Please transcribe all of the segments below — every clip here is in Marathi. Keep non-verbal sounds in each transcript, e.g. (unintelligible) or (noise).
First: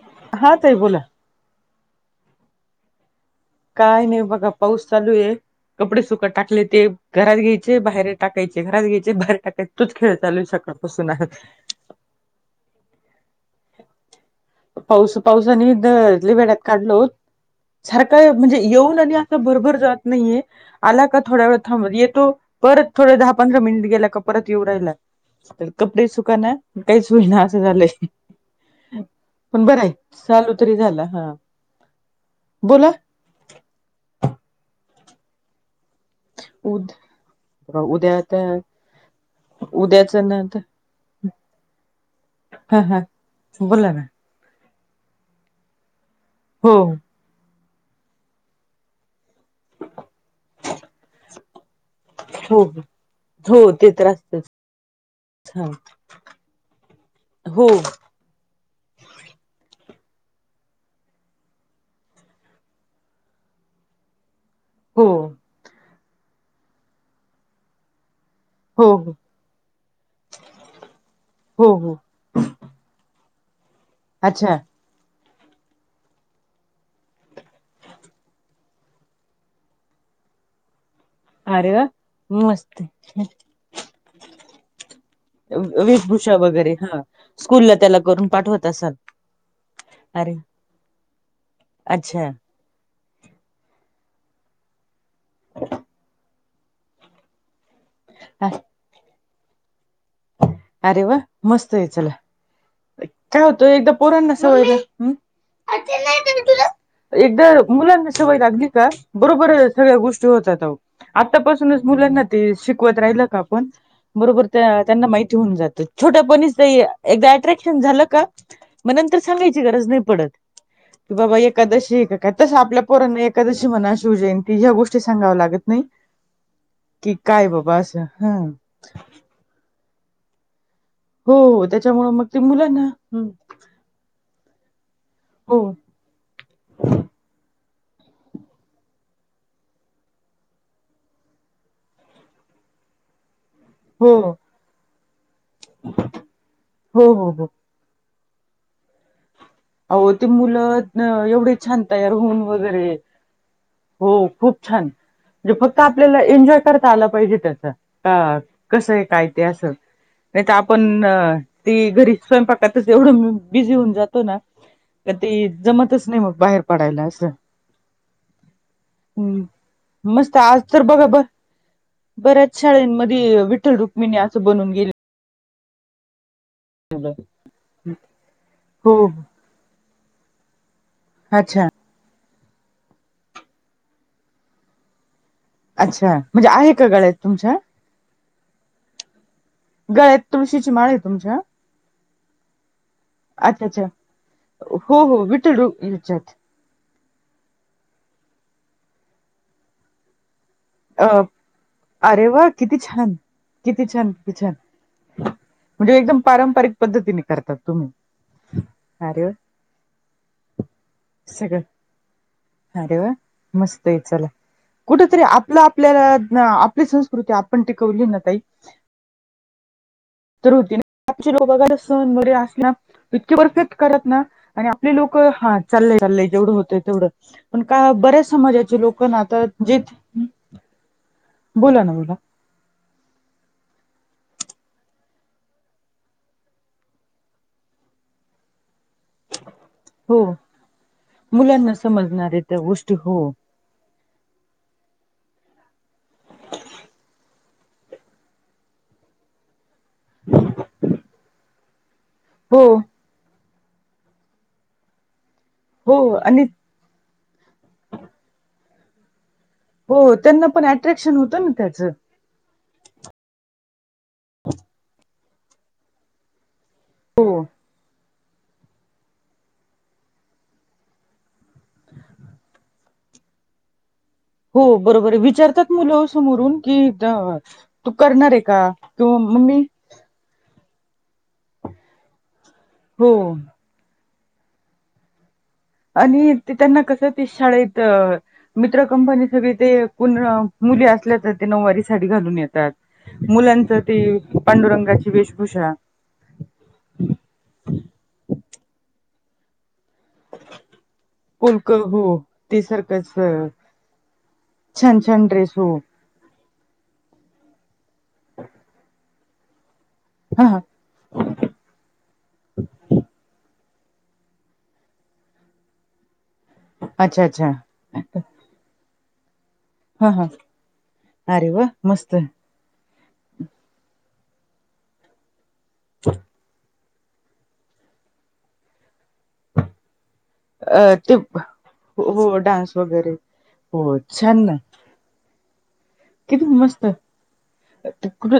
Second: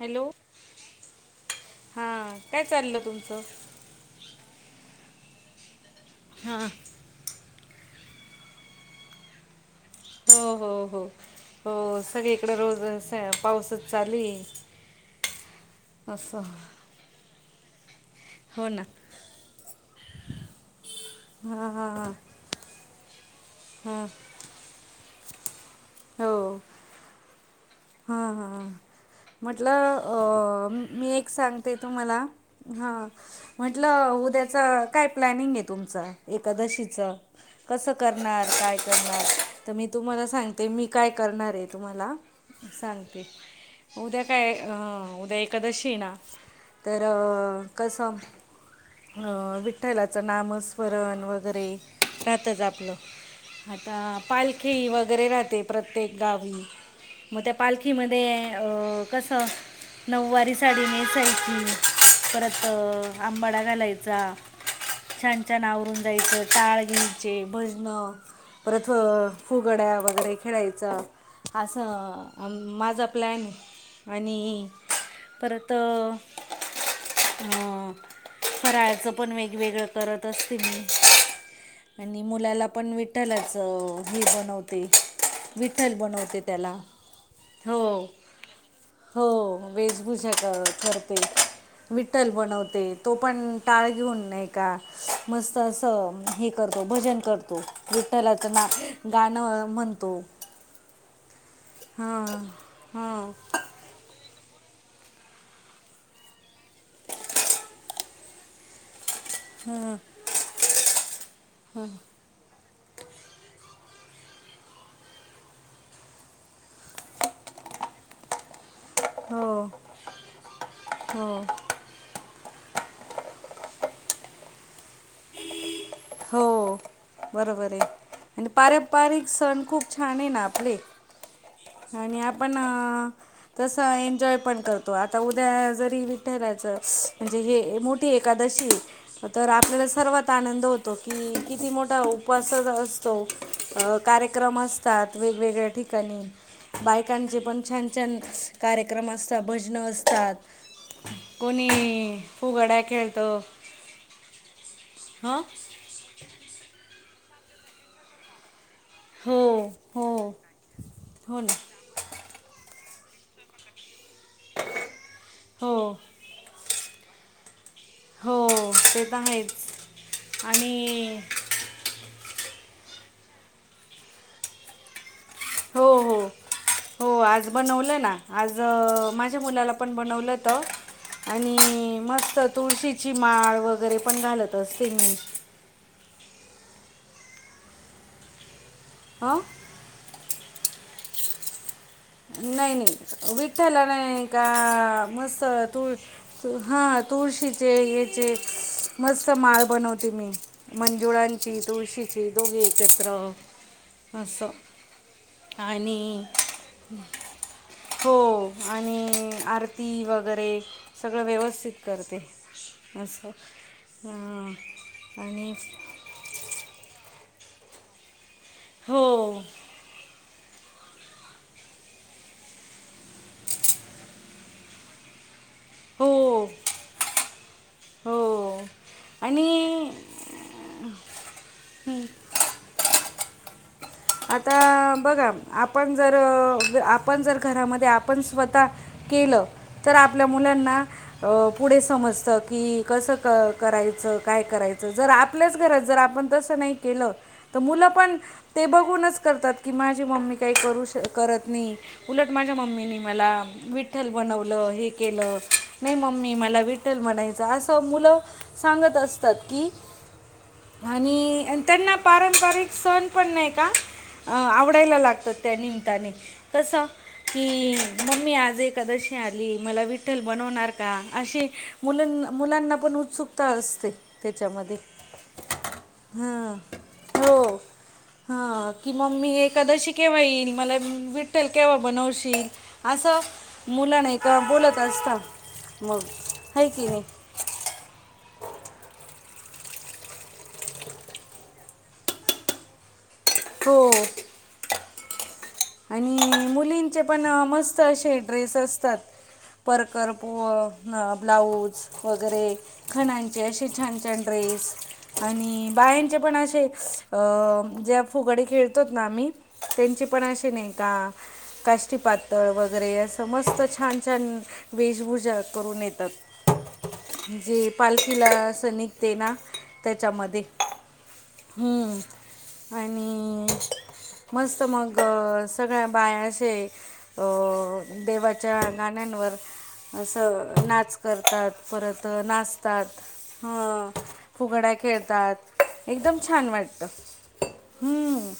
हॅलो हा ताई बोला हा काय चाललं तुमचं? काय नाही बघा पाऊस चालू आहे, कपडे सुकत हा. टाकले ते. घरात घ्यायचे बाहेर टाकायचे, घरात घ्यायचे बाहेर टाकायचे, तोच खेळ चालू आहे हो हो हो सकाळपासून हो सगळीकडे रोज पाऊसच चालूये. पाऊस पाऊसानी द लई वेड्यात काढलो ओ काय म्हणजे हो ना येऊन आणि असा भरभर जात नाहीये, आला का थोड्या वेळ हां थांबत हां येतो परत थोडे दहा पंधरा मिनिट हां हां गेल्या का परत येऊ राहियला तर कपडे सुका ना हो आन, ना आस झालंय. हा हा पण बरं आहे म्हटलं चालू अ तरी झाला मी एक हा सांगते तुमला बोला हा. म्हटलं उद्याच काय प्लॅनिंग आहे तुमच उद एकादशीच? कसं उद्या आता करणार काय करणार तर मी उद्याच तुम्हाला ना सांगते मी काय करणार आहे तुम्हाला- हा हा सांगते बोला ना उद्या- काय उद्या एकादशी हाय ना हो तर कसं- अ विठ्ठलाचं नामस्मरण वगैरे हो राहतच हो आपलं- ते आता तर असतच पालखी वगैरे राहते हा प्रत्येक गावी, मग त्या हो पालखीमध्ये अ कसं- नऊवारी साडी नेसायची परत आंबाडा घालायचा. हो छान छान आवरून जायचं टाळ घ्यायचे भजन हो परत- हो फुगड्या वगैरे खेळायचा हो हो असं माझा प्लॅन ये. अच्छा आणि परत हा फराळ च पण वेगवेगळं करत असते मी- अरे वा आणि मुलाला मस्त पण विठ्ठलाच ही बनवते. विठ्ठल बनवते त्याला. स्कूल ला त्याला करून पाठवत. असाल होहो वेशभूषा अरे क करते अच्छा विठ्ठल बनवते. तो पण टाळ घेऊन नाही का मस्त असं हे- करतो भजन करतो विठ्ठलाच अ- ना गाणं म्हणतो. अरे वा मस्त आहे चला हां हां काय होतं एकदा पोरांना सवय हम् तुला एकदा मुलांना सवय लागली का, बरोबर सगळ्या हां गोष्टी होतात आहो, आत्तापासूनच मुलांना ते शिकवत राहिलं का आपण- बरोबर त्यांना माहिती होऊन जातं, छोट्यापणीच एकदा अट्रॅक्ट- झाल का म नंतर हो सांगायची गरज नाही पडत, की बाबा हो एकादशी- काय तसं आपल्या पोरांने एखादशी मना शिवजयंती ह्या गोष्टी सांगाव्या लागत- नाही हो की काय बरोबर बाबा आहे, असं हा आणि पारंपारिक सण खूप छान आहे ना आपले. हो त्याच्यामुळे आणि मग त आपण मुलांना, अं, तसं एन्जॉय पण करतो आता उद्या हो जरी- विठ्ठलाच म्हणजे हे मोठी एकादशी तर आपल्याला सर्वात आनंद होत- तो की किती मोठा उपवासच असतो, हो कार्यक्रम असतात वेगवेगळ्या- ठिकाणी हो बायकांचे हो पण छान छान कार्यक्रम असत. भजन अहो ते असतात मुलं एवढे कोणी छान तयार होऊन फुगड्या वगैरे खेळतो. हो खूप छान फक्- का आपल्याला एन्जॉय करता आला पाहिजे त्याचा अ कसं, काय हो ते असं, हो नाही त आपण हो ना ती घरी स्वयंपाकातच एवढं मबिझी होऊन जातो ना? तती हो जमतच नाही मग बाहेर पडायला असं. हो ते तर आहेच हूं मस्त आज तर बघा आणि ब बऱ्याच शाळेनमधी विठ्ठल रुक्मिणी असं बनून गेले. हो, हो, हो आज बनवलं ना आज हो माझ्या मुलाला पन बनवलं होत अच्छा आणि मस्त तुळशीची माळ वगैरे पण घालत असतील. अच्छा, म्हणजे आहे का गळ्यात तुमच्या? आ! गळ्यात तुळशीची माळ हे तुमच्या? नाही नाही अच्छा विठ्ठला अच्छा नाही का हो हो मस्त विठ्ठल रुक् ह्याच्यात तू हा तुळशीचे याचे मस्त माळ बनवते मी. अ मंजुळांची अरे तुळशीची वा दोघे किती एकत्र छान किती छान किती असं. छान म्हणजे एकदम आणि पारंपरिक पद्धतीने करतात. तुम्ही हो अरे वा आणि आरती वगैरे सगळं व्यवस्थित करते. अरे वा असं मस्त हे चला अं, कुठ तरी आणि आपलं आपल्याला आप ली संस्कृती आपण टिकवली ना ताई हो! तर होती ना (unintelligible) सन वगैरे असण. इतके परफेक्ट करत ना आणि आपले लोक हात. चाललंय, चाललंय हो जेवढं होतंय तेवढं पण का हो बऱ्याच समाजाचे लोक ना आता आणि जीत बोला ना बोला. आता बघा आपण जर आपण जर घरामध्ये आपण स्वता केलं तर हो आपल्या मुलांना मुलांना पुढे अ समजतं समजणार त्या की गोष्टी कसं हो क करायचं काय करायचं, जर आपल्याच घरात जर आपण तस नाही केलं. त मुलं पण ते बघु नच करतात की माझी मम्मी काही करू श करत नाही उलट माझ्या हो मम्मीने मला विठ्ठल बनवलं, हे केलं नही हो मम्मी आणि मला वि ठ्ठल म्हनायचं असं मुलं सांगत असतात की हो त्यांना पण अट्रॅक्शन होतं ना त्याचं. पारंपारिक सण पण नाही का, अ आवडायला लागतात त्या निमत्तानी. कसं हो की मम्मी आज एकादशी आली मला विठ्ठल बनवणार का अशी मुलन मुलांना पण उत्सुक ता असते. हो त्याच्यामध्ये बरोबर हे विचारतात मुलं हां समोरून की द हो तू करणार हे का हां की किंवा मम्मी एकादशी केव्हा येईल मला विठ्ठल केव्हा बनवशील हो असं मुलं नाही का बोलत असता. आणि ते त्यांना कसं ते शाळेत मित्र कंपनी सगळी ते कोण मुली असल्या तर ते नऊवारी साडी घालून येतात. मुलांच ते हो पांडुरंगाची वेशभूषा. आणि मुलींचे पण मस्त असे ड्रेस असतात. परकर पो हं कोलक ब्लाऊज हो वगैरे. ते सारखंच अ, खणांचे असे छान, छान ड्रेस छान छान ड्रेस हो अणि बायांचे पण असे ज्या फुगडी खेळतोत ना आम्ही, त्यांची पण हा असे हा नाही का. काष्टी पातळ वगैरे असं मस्त छान -छान वेशभूषा करून येतात. अच्छा अच्छा जे पालखीला असं निघतय ना. हा हा त्याच्यामध्ये, अरे वा हम्म. मस्त आणि मस्त मग सगळ्या बाया अशे देवाच्या गाण्यांनवर असं. अ नाच ते करतात, परत हो डान्स नाचतात वगैरे हं, हो छान ना फुगडा खेळतात. एकदम किती छान मस्त, वाटतं कु हम्म.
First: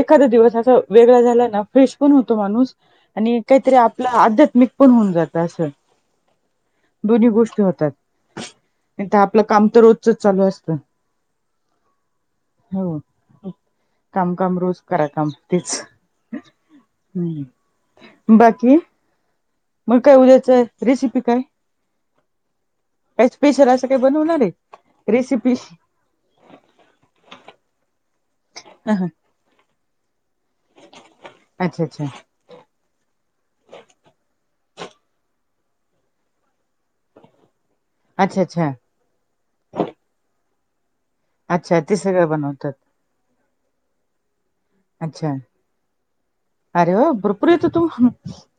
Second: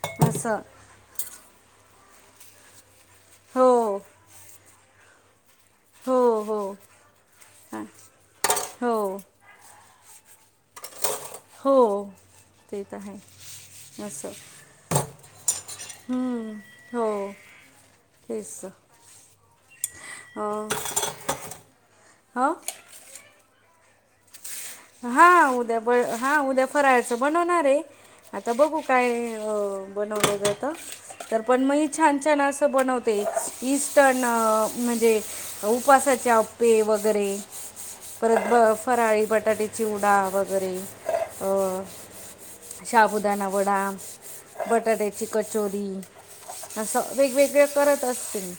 एखादा दिवस असं वेगळा झाला ना फ्रेश पण होतो माणूस, आणि काहीतरी हो आपला आध्यात्मिक पण होऊन जातं. असं, हो हो दोन्ही गोष्टी हा, होतात, हो आपलं काम तर हो चालू असत. हो. ते हो तर आहे असं कामकाम रोज. करा काम तेच, हम्म. हो बाकी हम्म. तेच बाकी. मग काय उद्याच रेसिपी काय? हां. काही स्पेशल असं काय बनवणार आहे. हा रेसिपी उद्या ब हा उद्या फराळाचं बनवणार आहे, आता बघू अच्छा काय हो बनवलं जातं, तर पण मग अच्छा छान -छान असं बनव ते इंस्टंन म्हणजे उपावासाचे आप्पे वगैरे अच्छा परत अच्छा ब फराळी बटाट्याची चिवडा वगैरे अच्छा, अं, ते सगळं बनवतात. साबुदाणा वडा, बटाट्याची अच्छा कचोरी अरे असं वा भरपूर वेगवेगळे येतं तू करत असते मी.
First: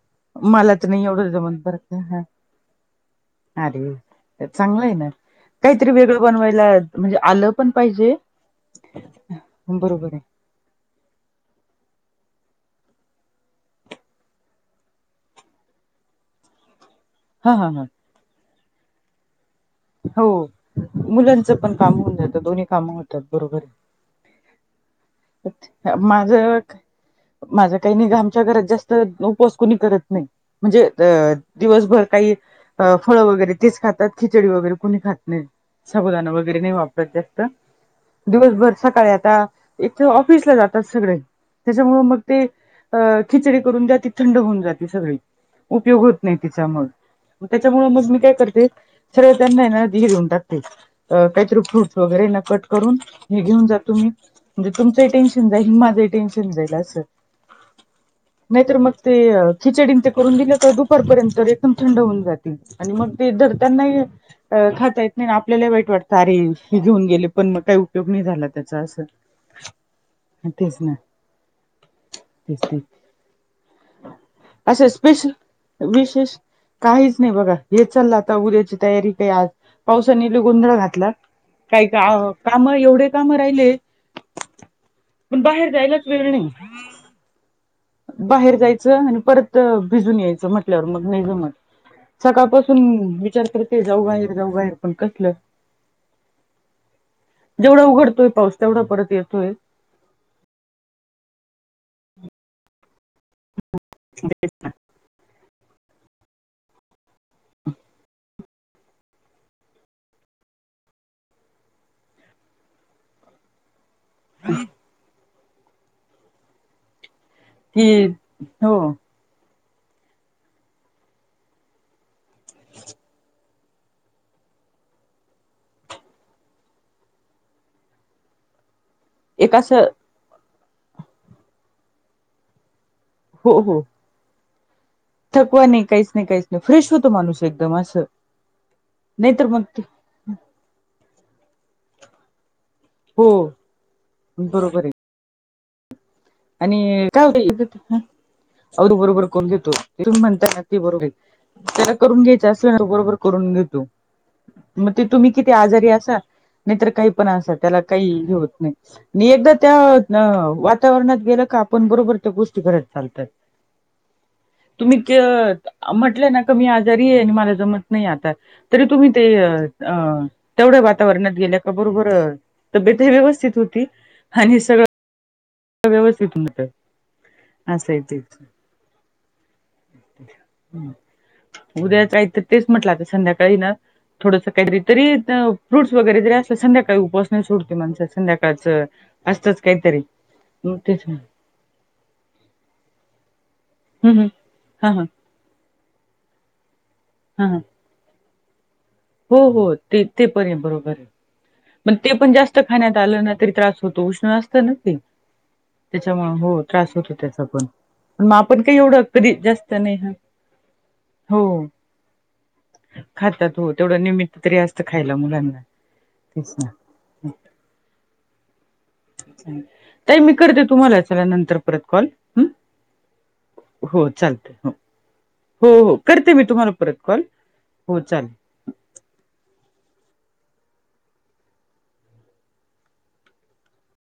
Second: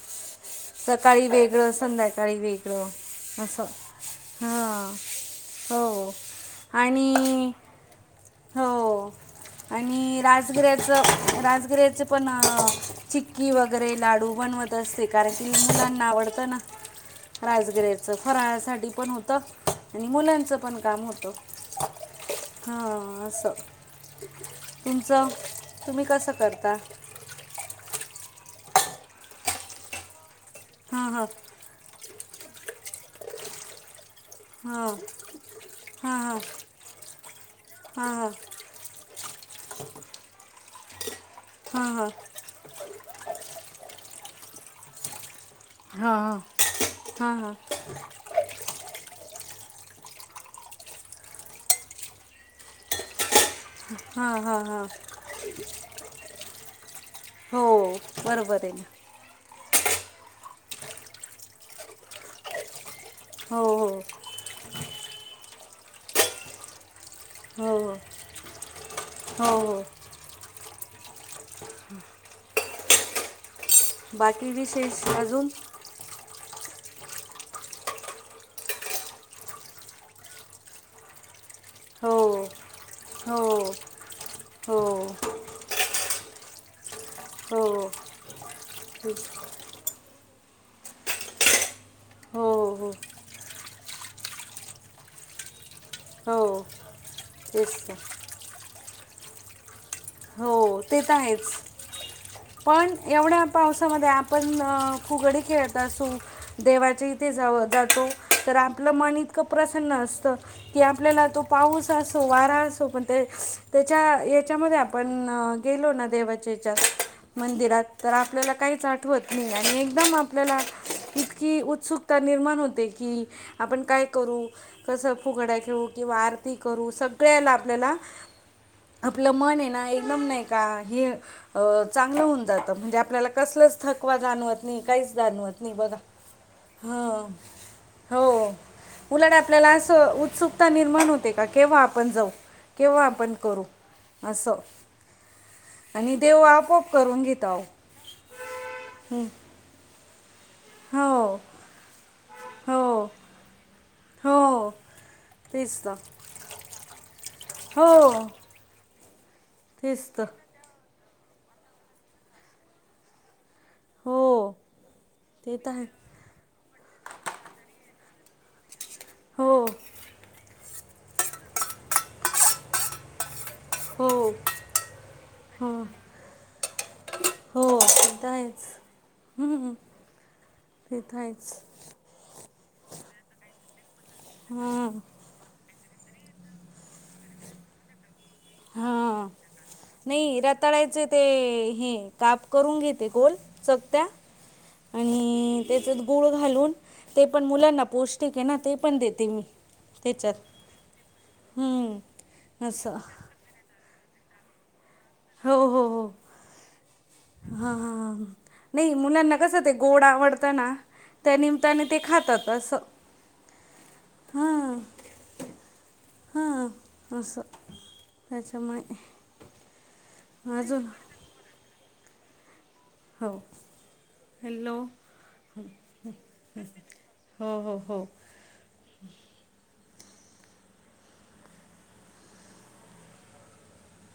मला तर नाही सकाळी एवढं जमत वेगळं, बरं का संध्याकाळी वेगळं असं अरे चांगलं हां. आहे ना काहीतरी हो, वेगळं बनवायला म्हणजे आलं आणि पण पाहिजे हो बरोबर आहे आणि राजगिऱ्याचं, राजगिऱ्याचं पण चिक्की वगैरे लाडू बनवते. तर श्रीकाराची मुलांना आवडतं ना? हा हा हा राजगिराच फराळासाठी पण होत, आणि हो मुलांच पण काम होतं. मुलांचं पण काम होऊन जातं दोन्ही कामं होतात हां असं. बरोबर तुमचं, आहे तुम्ही कसं माझं करता? माझं काही नाही आमच्या घरात जास्त उपवास कुणी करत नाही, म्हणजे हां हां अ दिवसभर काही, फळं वगैरे तेच खातात. खिचडी वगैरे हां कुणी खात नाहीत, साबुदाना हां वगैरे नाही वापरत जास्त. हां दिवसभर सकाळी आता, एकतर ऑफिसला जातात सगळे हां त्याच्यामुळे हां मग ते अ, खिचडी करून द्या, ती थंड होऊन जाते सगळी. हां हां उपयोग होत नाही हां तीचा मग, हां त्याच्यामुळं मग मी काय करते. श्रीखंड हाय ना दही देऊन टाकते, काहीतरी फ्रूटस वगैरेना कट करून, मी घेऊन जात तुम्ही, हां हां म्हणजे हां तुमचंही टेन्शन जाईल, माझं टेन्शन जाईल असं. हो बरोबर. आहे नाहीतर मग ना ते खिचडी ते करून दिले तर दुपारपर्यंत एकदम थंड होऊन जाते. आणि मग ते धड हो त्यांनाही खाता येत नाही, आपल्याला वाईट वाटतं अरे हे घेऊन गेले. पण मग हो हो काही हो उपयोग नाही झाला त्याचा असं. हो हो तेच ना, तेच तेच. बाकी, असं विशेष स्पेशल अजून? विशेष, काहीच नाही बघा. हे चाललं, आता उद्याची तयारीत आहे आज. पावसाने लई गोंधळ घातला, काही का हो कामं एवढे कामं हो राहिले, हो पण बाहेर जायलाच वेळ नाही. हो. बाहेर जायचं हो आणि परत भिजून यायचं, म्हटल्यावर मग नाही जमत. सकाळपासून हो विचार करते, जावू बाहेर. जावू बाहेर, पण कसलं? हो. तेच जेवढा तर. उघडतोय पाऊस, तेवढा परत येतोय. हो ते तर आहेच. पण एवढ्या पावसामध्ये, आपण फुगडी खेळत असु, देवाच्या इथे जावं जातो. तर आपलं मन, इतकं प्रसन्न असतं. कि आपल्याला, तो पाऊस असो, वारा असो पण ते त्याच्या याच्यामध्ये आपण गेलो ना, देवाच्या याच्यात मंदिरात, कि तर आपल्याला काहीच हो आठवत नाही आणि एकदम आपल्याला इतकी उत्सुकता निर्माण होते की, आपण काय करू? कसं फुगड्या खेळू? किंवा आरती करू? सगळ्याला आपल्याला (unintelligible) आपलं एक मन आहे असं ना, एकदम नाही का हे चांगलं होऊन जातं. म्हणजे आपल्याला हो हो कसलाच थकवा जाणवत नाही, काहीच जाणवत थकवा नाही बघा. काहीच नाही काहीच नाही फ्रेश होतो ह माणूस एकदम असं हो. उलट नाहीतर आपल्याला मग असं उत्सुक ता निर्माण होते, का केव्हा आपण जावू? केव्हा आपण हो करू? असं. बरोबर आहे आणि देव आप आणि काय हो ताई? हं? अवधूत बरोबर हं. कोण घेतो तुम्ही म्हणताय ना हे बरोबर आहे. हो त्याला करून घ्यायचं असलं ना, हो तो बरोबर करून देतो. हो. मग ते तुम्ही किती तेच आजारी तर असा, नाहीतर काही पण असा त्याला काही हो हे होत नाही. नी एकदा त्या तेच तर वातावरणात गेलं का, आपण बरोबर त्या गोष्टी करत चालतात. हो. तुम्ही के ते तर आहे म्हटलं ना, का मी आजारी आहे आणि मला जमत नाही आता तरी तुम्ही ते अ हो अ तेवढ्या वातावरणात गेल्या का बरोबर तब्येतही व्यवस्थित होत ती हो आणि सगळं हो व्यवस्थित हून येतं. हो, ते तर आहेच. हम्, ते तर आहेच. उद्या काही तर तेच म्हटलं आता संध्याकाळी ना, थोडसं काहीतरी हा तरी फ्रूट्स वगैरे जरी असलं, संध्याकाळी उपास नाही सोडते माणसं. संध्याकाळचं, हा असतंच काहीतरी. नाही मग तेच रताळ्याचे ते हे काप करून घेते, गोल चकत्या. हम्म हा हा आणि त्याच्यात गुळ घालून, ते पण हा हा मुलांना पौष्टिक आहे ना ते पण देते मी हो हो, ते ते त्याच्यात पण आहे बरोबर. पण ते पण जास्त हम्म असं खाण्यात आलं ना तरी त्रास होतो, उष्ण असतं ना ते. त्याच्यामुळं हो त्रास होतो. त्याचा पण हा हा हा, मग आपण काही नाही एवढं कधी मुलांना कसं ते जास्त नाही गोड ह आवडतं ना त्या हो निम्ताने ते खातात असं. खातात होय. तेवढं निमित्त तरी हां असत खायला मुलांना. त्यांच्यामुळे ताई मी करते तुम्हाला चला नंतर परत कॉल हम. हो हॅलो. हो हो करते मी तुम्हाला परत कॉल हो चालेल.